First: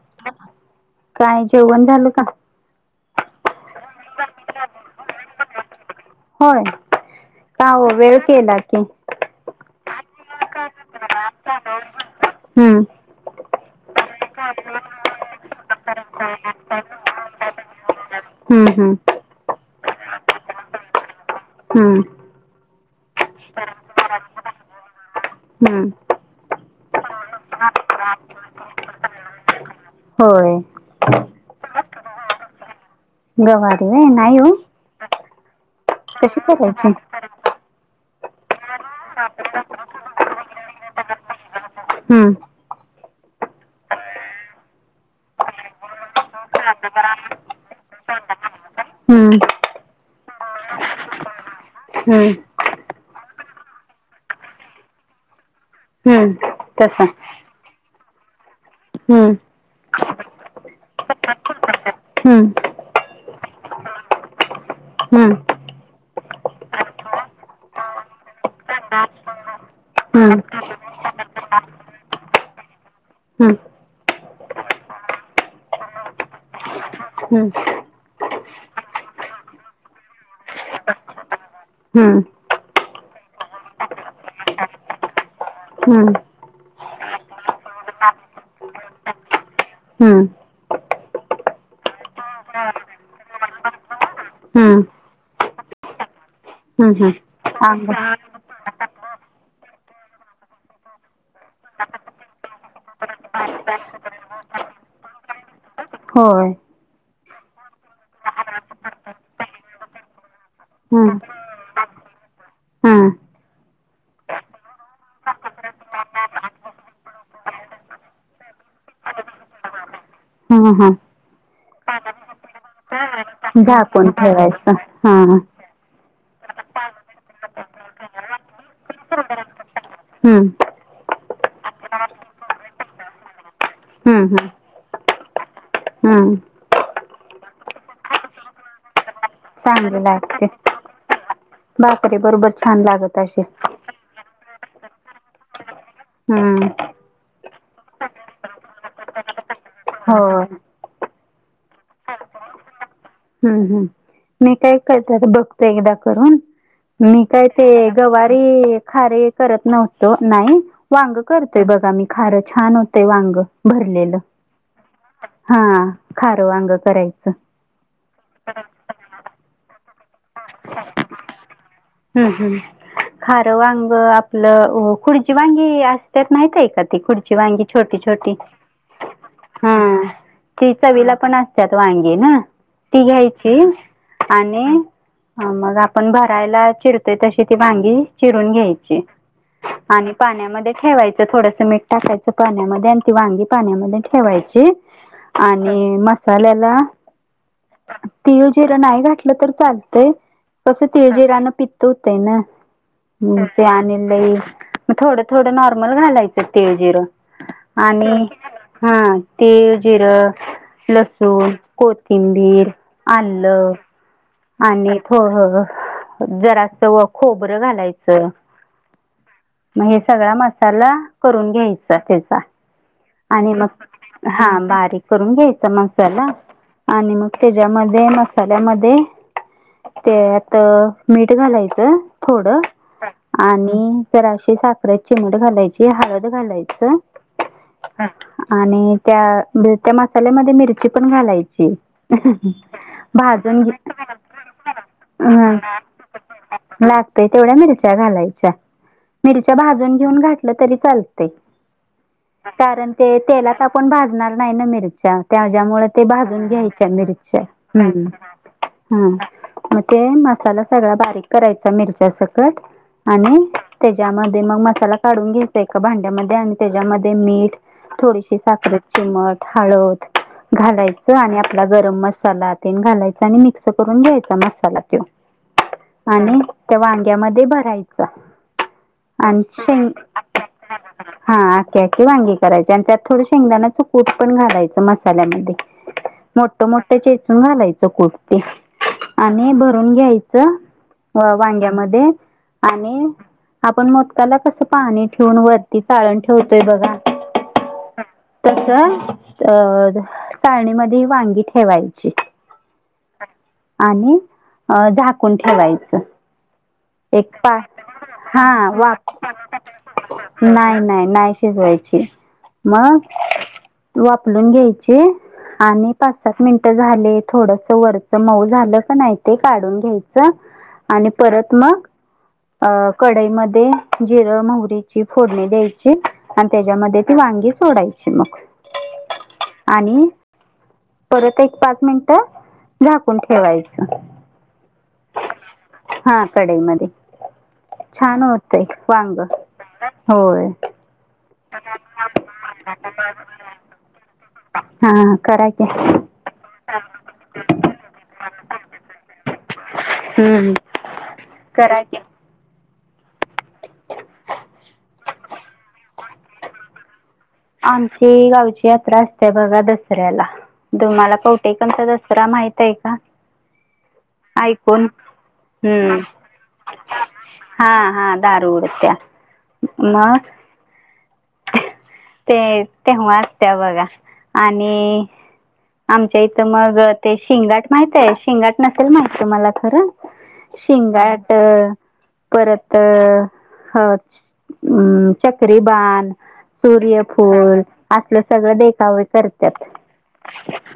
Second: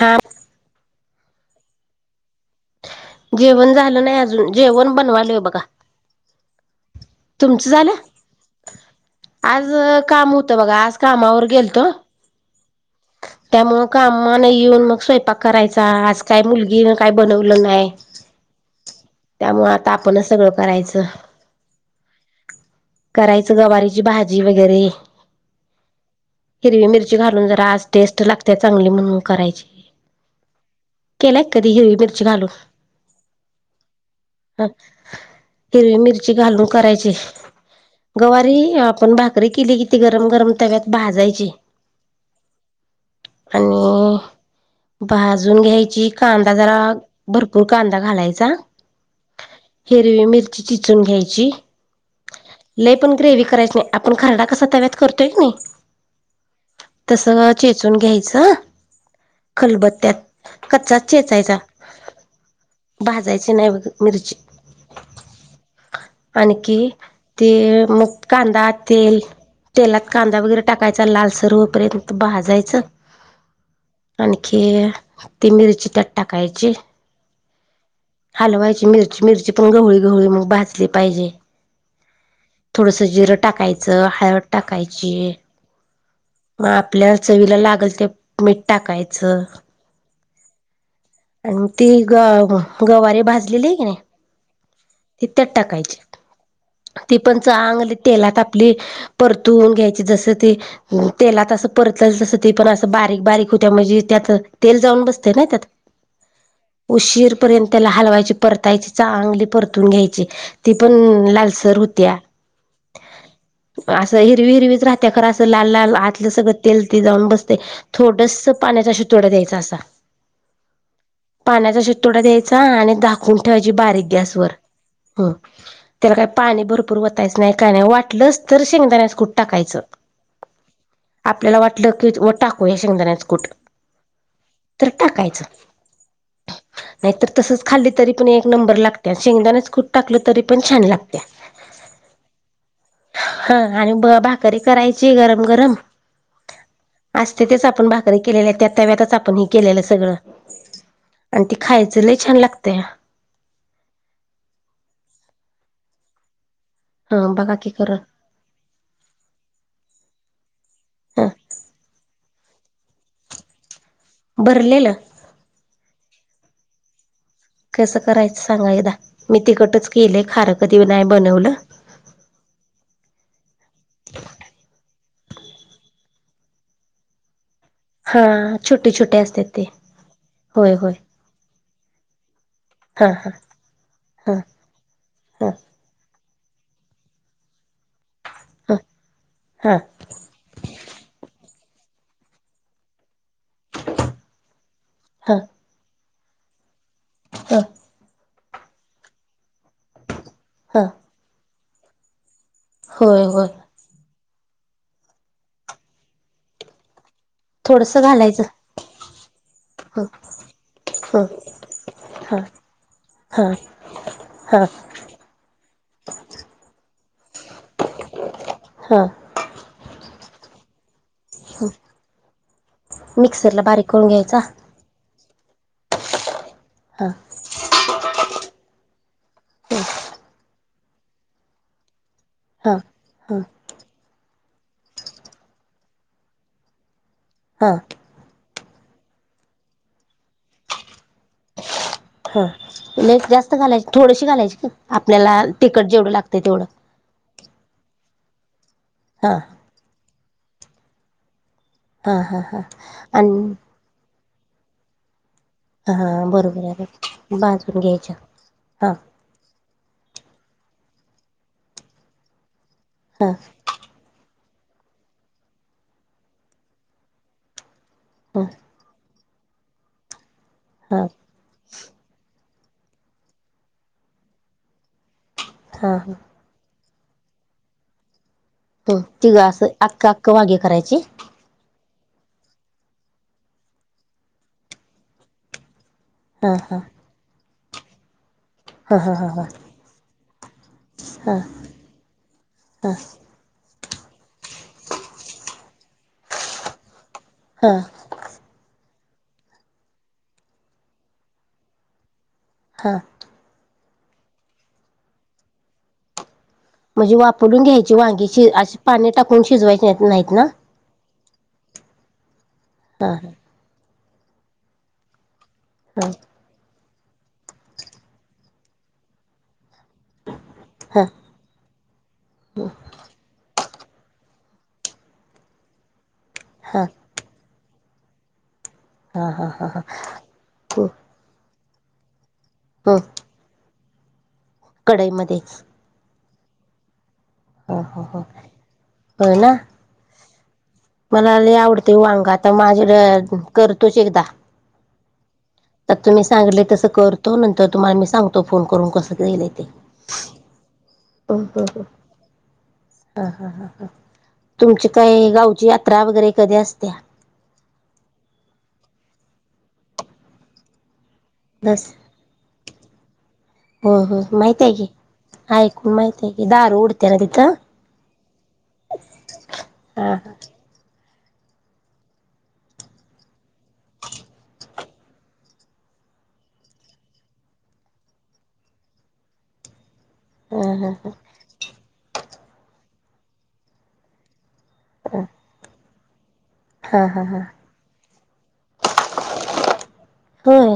हा. काय जेवण झालं का? जेवण झालं नाही अजून जेवण बनवालोय बघा. होय, का तुमचं हो झालं वेळ केला की. आज अ काम होतं बघा आज कामावर गेलतो. हम्म त्यामुळ कामाला येऊन मग स्वयपाक करायचा आज काय मुलगीन काय बनवलं नाय. हम्म हम्म त्यामुळे आता आपणच सगळं करायचं. हम्म करायचं गवारीची भाजी वगैरे. हम्म हिरवी मिरची घालून जरा, आज टेस्ट लागत्या चांगली म्हणून करायची. होय केलाय कधी हिरवी मिरची घालून? गवारी व्हय, नाही ओ. ह हिरवी मिरची घालून करायची. गवारी आपण भाकरी केली कि ती गरम गरम तव्यात भाजायची. हम्म आणि भाजून घ्यायची, कांदा जरा भरपूर कांदा घालायचा, हम्म हिरवी मिरची चिचून घ्यायची हम्म लय पण ग्रेवी करायच नाही आपण खरडा कसा तव्यात करतोय क नयी. हम्म तसं तस चेचून घ्यायचं. हा खलबत्त्यात कच्चाच चेचायचा. हम्म भाजायची नाही बघ मिरची. हम्म आणखी, ते मग कांदा, तेल तेलात हम्म कांदा वगैरे टाकायचा लालसर होऊपर्यंत भाजायच. हम्म आणखी ती मिरची त्यात टाकायची. हम्म हलवायची मिरची, मिरची पण गव्हळी, गव्हळी मग भाजली पाहिजे. हम्म थोडंसं जिरं टाकायचं, हळद टाकायची. हम्म मग आपल्या चवीला लागल ते मीठ टाकायचं. हम्म आणि ती ग गवारीे भाजलेली आहे की नाही हम्म ते त्यात टाकायची, हम्म हम्म ती पण चांगली तेलात आंबट आपली परतुन घ्यायची जसं ती तेलात असं परतल तसं ते पण असं बारीक बारीक होत्या, म्हणजे त्यात तेल जाऊन बसतय ना त्यात होय उशीर पर्यंतत्याला हलवायची, परतायची चांगली परतून घ्यायची. ती पण हम्म लालसर होत्या हम्म असं हिरवी हिरवीच राहत्या, खरं असं लाल लाल आतलं सगळं तेल ते जाऊन बसतय. थोडस पाण्याचा [inaudible] शतोडा द्यायचा असा हम्म. हम्म. पाण्याचा [inaudible] शेत तोडा द्यायचा आणि दाखवून ठेवायची बारीक झाकून [inaudible] गॅसवरर ठेवायचं हा हो. हम्म त्याला काही पाणी भरपूर वतायचं नाही काय नाही. वाटलंच तर शेंगदाण्यास कूट टाकायचं. हम्म. आपल्याला वाटलं की व टाकू हे शेंगदाण्याच कूट. हम्म. हम्म. टाकायचं. हम्म. नाहीत तसच खाल्ली तरी पण एक नंबर लागते शेंगदाच [inaudible] भाकरीे बरोबर छान लागत असे हा आणि ब भाकरी करायची गरम गरम हम्म. असते तेच आपण भाकरी केले [inaudible] आहे त्या तव्यातच आपण ह केलेलं सगळं होय आणि ते खायचं [inaudible] लही छान लागतय हं हं मी काय [inaudible] करत [inaudible] बघतो एकदा करून, मी हं काय बघा ते की करून गवार [inaudible] खारे करत नव्हतो नाही वांग हं करतोय बघा मी खार छान होतेय वांग भरलेलं भरलेलं हा खार वांग करायचं कसं करायचं सांगा एकदा मी तिकटच केलंय खारं कधी नाही बनवलं हम्म हम् खार वांग आपलं अं खुर्ची वांगी [inaudible] असत माहित आहे का ती खुर्ची वांगी छोटी हा छोटी छोटे, छोटे असतेात ते हां. ती होय होय चवीला पण असतात वांगी ना, ती हां हां घ्यायची हां आणि ह हां मग आपण भरायला चिरतोय तशी ती वांगी चिरून घ्यायची हां आणि पाण्यामध्ये ठेवायचं थोडस मीठ टाकायचं पाण्यामध्ये आणि ती वांगी पाण्यामध्ये ठेवायची हां हां बर आणि मसाल्याला हां तिळ, जिरं नाही घातलं तर चालतय. हां कसं तिळ जिरान पित्त होतय ना होय होय तेे आणलई मग थोडं थोडं नॉर्मल घालायचं [inaudible] तेळ जिरं थोडसं आणि घालायचं हा तेल हं जिरं हं लसूण, हां कोथिंबीर, हां आलं.... हां आणि थों जरा असं व खोबरं घालायचं. हां मग हे सगळा मसाला करून घ्यायचा त्याचा आणि मिक्सरला मग बारीक करून घ्यायचा हा बारीक करून घ्यायचा मसाला हां आणि मग त्याच्यामध्ये मसाल्यामध्ये [unintelligible] [inaudible] ते आत मीठ घालायचं थोड हां हां आणि जराशी साख [inaudible] आपडे चिमट घालायची हळद घालायचं हं. आणि त्या [inaudible] त्या मसाल्यामध्ये मिरची पण घालायची. [inaudible] भाजून घेत थोडशी घालायची का आपल्याला तिकट जेवढं लागत तेवढं लागतय तेवढ्या मिरच्या घालायच्या हां मिरच्या भाजून घेऊन घ नसल तरी चालते हा हा हा कारण ते आणि तेलात आपण भाजणार नाही ना मिरच्या त्याच्यामुळे ते हा भाजून बरोबर आहे घ्यायच्या बरोबर. मिरच्या, भाजून हम्म. घ्यायच्या हा मग ते मसाला सगळा बारीक करायचा मिरच्या सकट हा आणि त्याच्यामध्ये मग मसाला काढून घ्यायचा ए भांड्यामध्ये आणि त्याच्यामध्ये मीठ थोडी ह साखर चिमट, हळद हा घालायच आणि आपला गरम मसाला ते घालायचा आणि मिक्स करून घ्यायचा मसाला तो. हा आणि त्या वांग्यामध्ये भरायचा. हो, तिघं आणि असं शेंग अक्ख, अक्ख वांगी करायचे? हा आखी, आखी वांगी करायचे आणि त्यात थोडं शेंगदाण्याच कूट पण घालायचं मसाल्यामध्ये हा मोठ, हा मोठ चेचून घालायचं कुट ते हा हा हा हा आणि भरून घ्यायचं हा वांग्यामध्ये हा आणि आपण मोदकाला कसं पाणी ठेवून वरती चाळण ठेवतोय बघा हां. तस अ चााळणीमध्ये वांगी ठेवायची हां. आणि अ झाकून ठेवायचं. म्हणजे एक पा वापरून घ्यायची वांगी हा शि अशी वा पाणी [unintelligible] टाकून शिजवायची नाहीत नाहीत ना नाही, नाही, नाही. शिजवायची, मग? हां हां वापलून घ्यायचे आणि पाच, हां सात मिनटं झाले थोड वरत मऊ झालं का नाही ते काढून घ्यायच हां आणि परत मग अ कढाई मध्ये जिरं, मोहरीची फोडणी द्यायची आणि त्याच्यामध्ये ती वांगी सोडायची मग. हा हा हा हा आणि हो. परत एक पाच मिनट झाकून ठेवायच. कडाई मध्ये. हा कडाई मध्ये हो हो हो छान होतय वांग. हो ना होय. मला लय आवडते वांगा आता माझ्या करतोच एकदा. हा खराकी. चांगले तसं करतो नंतर तुम्हाला मी सांगतो फोन करून कसं केलं आहे ते हम्म, हम्म. हं हां करा हां. की ह ह ह तुमची काय गावची यात्रा वगैरे कधी असत्या? आमची गावची यात्रा असते बघा दसऱ्याला तुम्हाला पाट टेकनचा दस दसरा माहित आहे का? हो हो माहिती आहे ऐकून की. ऐकून हम्म माहित आहे, दारू उडते ना तिथं? म... हा हा. ते तेव्हाचत असते बघा आणि आमच्या इथं मग ते शिंगाट माहित आहे? शिंगाट नसेल माहित मला खरं. हा हा शिंगाट परत ह, हम्म, चक्री बाण हा हा हा सूर्यफुल असलं सगळं देखावे करतात. होय.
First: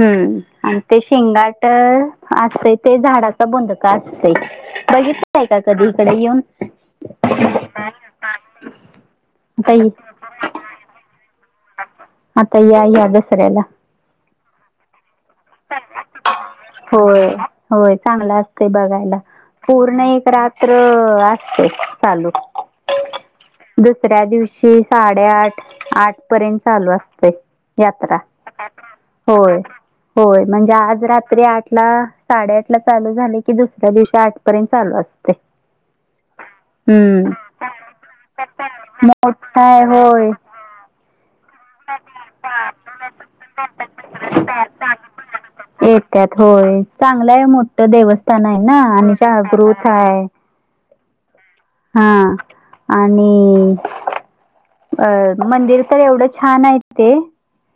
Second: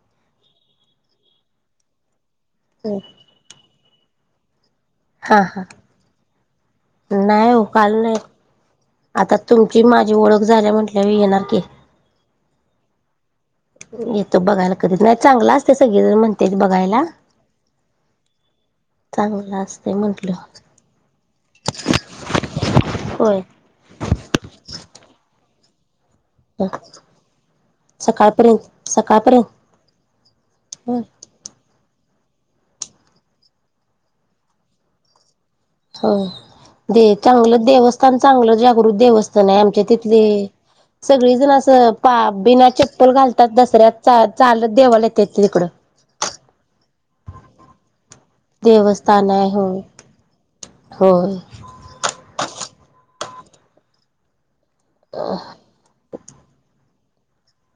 हम्म आणि ते शेंगाट असते ते हम्म. झाड प्रबंध का असते, हा बघितलंय का हा कधी इकडे येऊन? नाही हो काल नाही आता तुमची माझी ओळख झाली म्हटल्या येणार की. आता येइल या दसऱ्याला. येतो बघायला कधीच नाही चांगला असते सगळे जण म्हणते बघायला. ते बघायला चांगलं असते पूर्ण एक म्हंटलं रात्र असते चालू. होय. दुसऱ्या दिवशी साडेआठ आठ पर्यंत चालू असते यात्रा सकाळपर्यंत होय सकाळपर्यंत -होय म्हणजे होय. आज रात्री तरी आठ ला साडेआठ ला चालू झाले की दुसऱ्या दिवशी आठपर्यंत चालू असते. हो दे हम्म. चांगलं देवस्थान चांगलं जागृत देवस्थान आहे मोठा आमच्या तिथली होय सगळी जण असं पा बिना चप्पल घालतात दसऱ्यात चालत देवाला येतेत तिकडं. त्यात होय चांगलंय मोठ देवस्थान आहे ना देवस्थान आहे होय जागृत आहे. होय. हा आणि अ मंदिर तर एवढं छान आहेत ते.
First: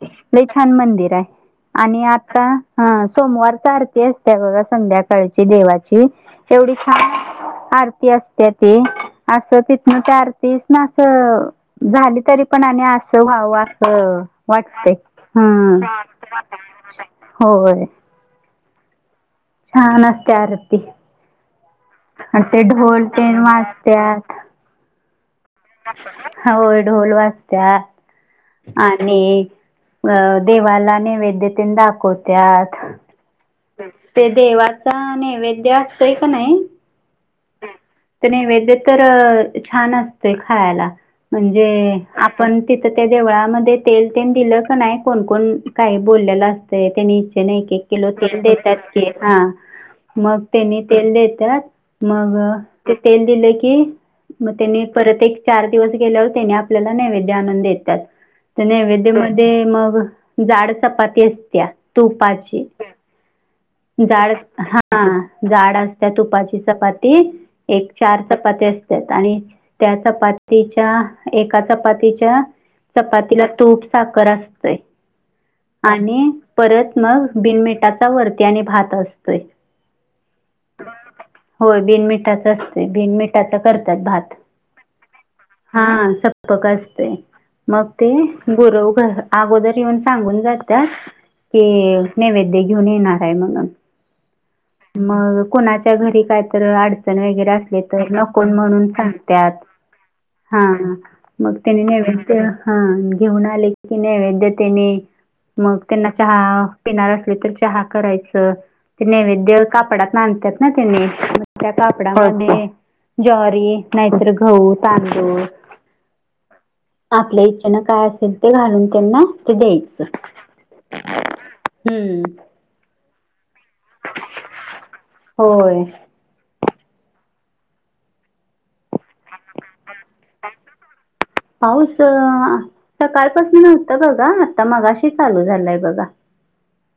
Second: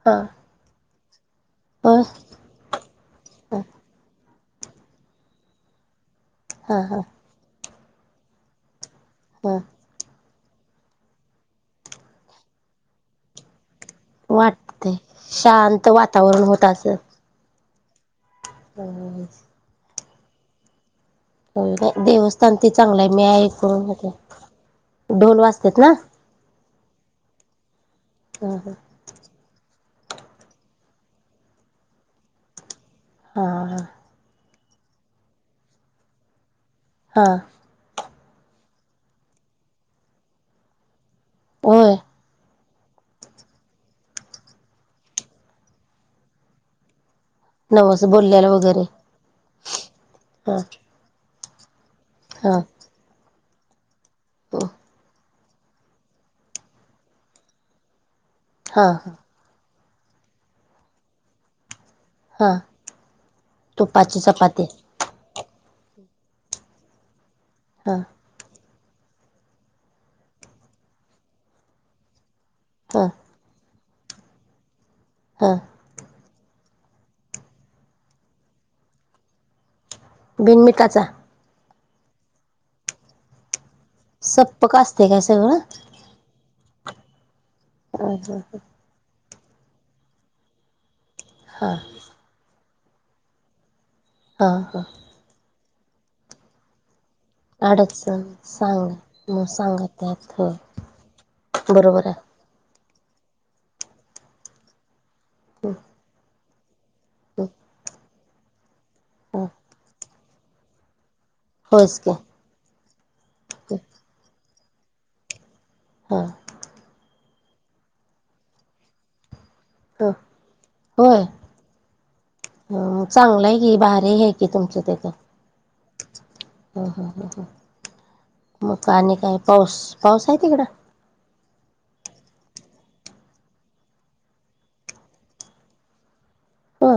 हा. छान मंदिर आहे हो आणि आता हा सोमवारचा आरती असते. बघा संध्याकाळची देवाची एवढी हा हा. छान आरती असते ती ह असं तिथन ते आरतीस ना असं झाली तरी पण आणि अस वा- वा. हो वाटते वाटतय शांत ह वातावरण होत [inaudible] होय हम्म. छान असती आरती. हो का आणि देवस्थान ते चांगलं ढोल आहे मी तेन ऐ वाजत्यात करून ढोल वाजतात ना? होय ढोल वाजता हा आणि अ देवाला नैवेद्यते दाखवत्यात हा ते देवाच नैवेद्य असचंय का नाही. हां. तर नैवेद तर छान असतय खायला म्हणजे होय आपण तिथं त्या देवळामध्ये तेल- तेल दिलं क नाही कोण -कोण काही बोललेला असतंय त्यांनी त्यांनी एक- एक नवस किलो तेल बोलल्याला वगैरे देतात की हा मग हा तेनी तेल देतात. मग हा. ते तेल दिलं की मग त्यांनी परत एक चार दिवस गेल्यावर आपल्याला नैवेद्य आणून देतात त हा नैवेद्य हा मध्ये मग जाड चपाती असत्या हा तुपाची तुपाची जाड चपाती हा जाड असत तुपाची चपाती एक हा चार चपाती असतात. आणि त्या चपातीच्या एका चपातीच्या हा चपातीला तूप साखर असतय. हां. आणि परत मग बिनमिटाचा वरती आणि भात असतोय. बिन मिठाचा? होय बिनमिठाच असते. बिनमीठाच करतात भात सप्पक असते काय सगळं हा स्वयंपाक असते मग ते गुरव घर अगोदर येऊन सांगून जातात की हा नैवेद्य घेऊन येणार आहे म्हणून. हा -हा. मग कुणाच्या घरी काय तर अडचण वगैरे अडचण नको म्हणून सांगा मग सांगत्यात सांगा त्यात हो हा हा मग त्यांनी बरोबर आहे नैवेद्य हा घेऊन आले की नैवेद्य तेनी मग त्यांना चहा पिणार असलीत तर चहा करायचं ते नैवेद्य कापडातन आणण्यात ना त्याने मग त्या होयच की कापडामध्ये ज्वारी नाहीतर गहू तांदूळ हा आपल्या इच्छेनं काय असेल ते घालून त्यांना ते द्यायचं ह हम्म ह चांगलं आहे कि भारी आहे कि तुमच्या तिथं होय मग आणि काय पाऊस पाऊस आहे तिकडं पाऊस सकाळपासून न्हवता बघा आता मगाशी चालू झालंय बघा हा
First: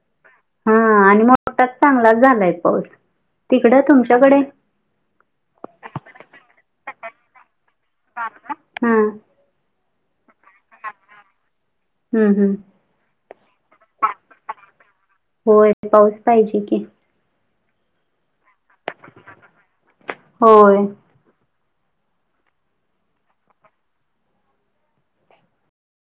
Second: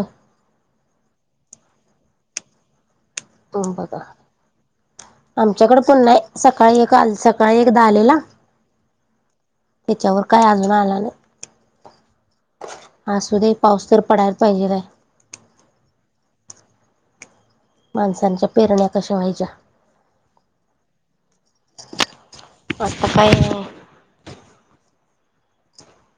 हा आणि मोठा चांगलाच झालाय पाऊस हम तिकडं बघा तुमच्याकडे आमच्याकडे पण सकाळी एक आल सकाळी का एकदा आलेला हा त्याच्यावर काय अजून आला नाही हम्म हम्म असुदे पाऊस तर पडायला पाहिजे बाई होय पाऊस पाहिजे की माणसांच्या पेरण्या कशा व्हायच्या होय. आता काय मग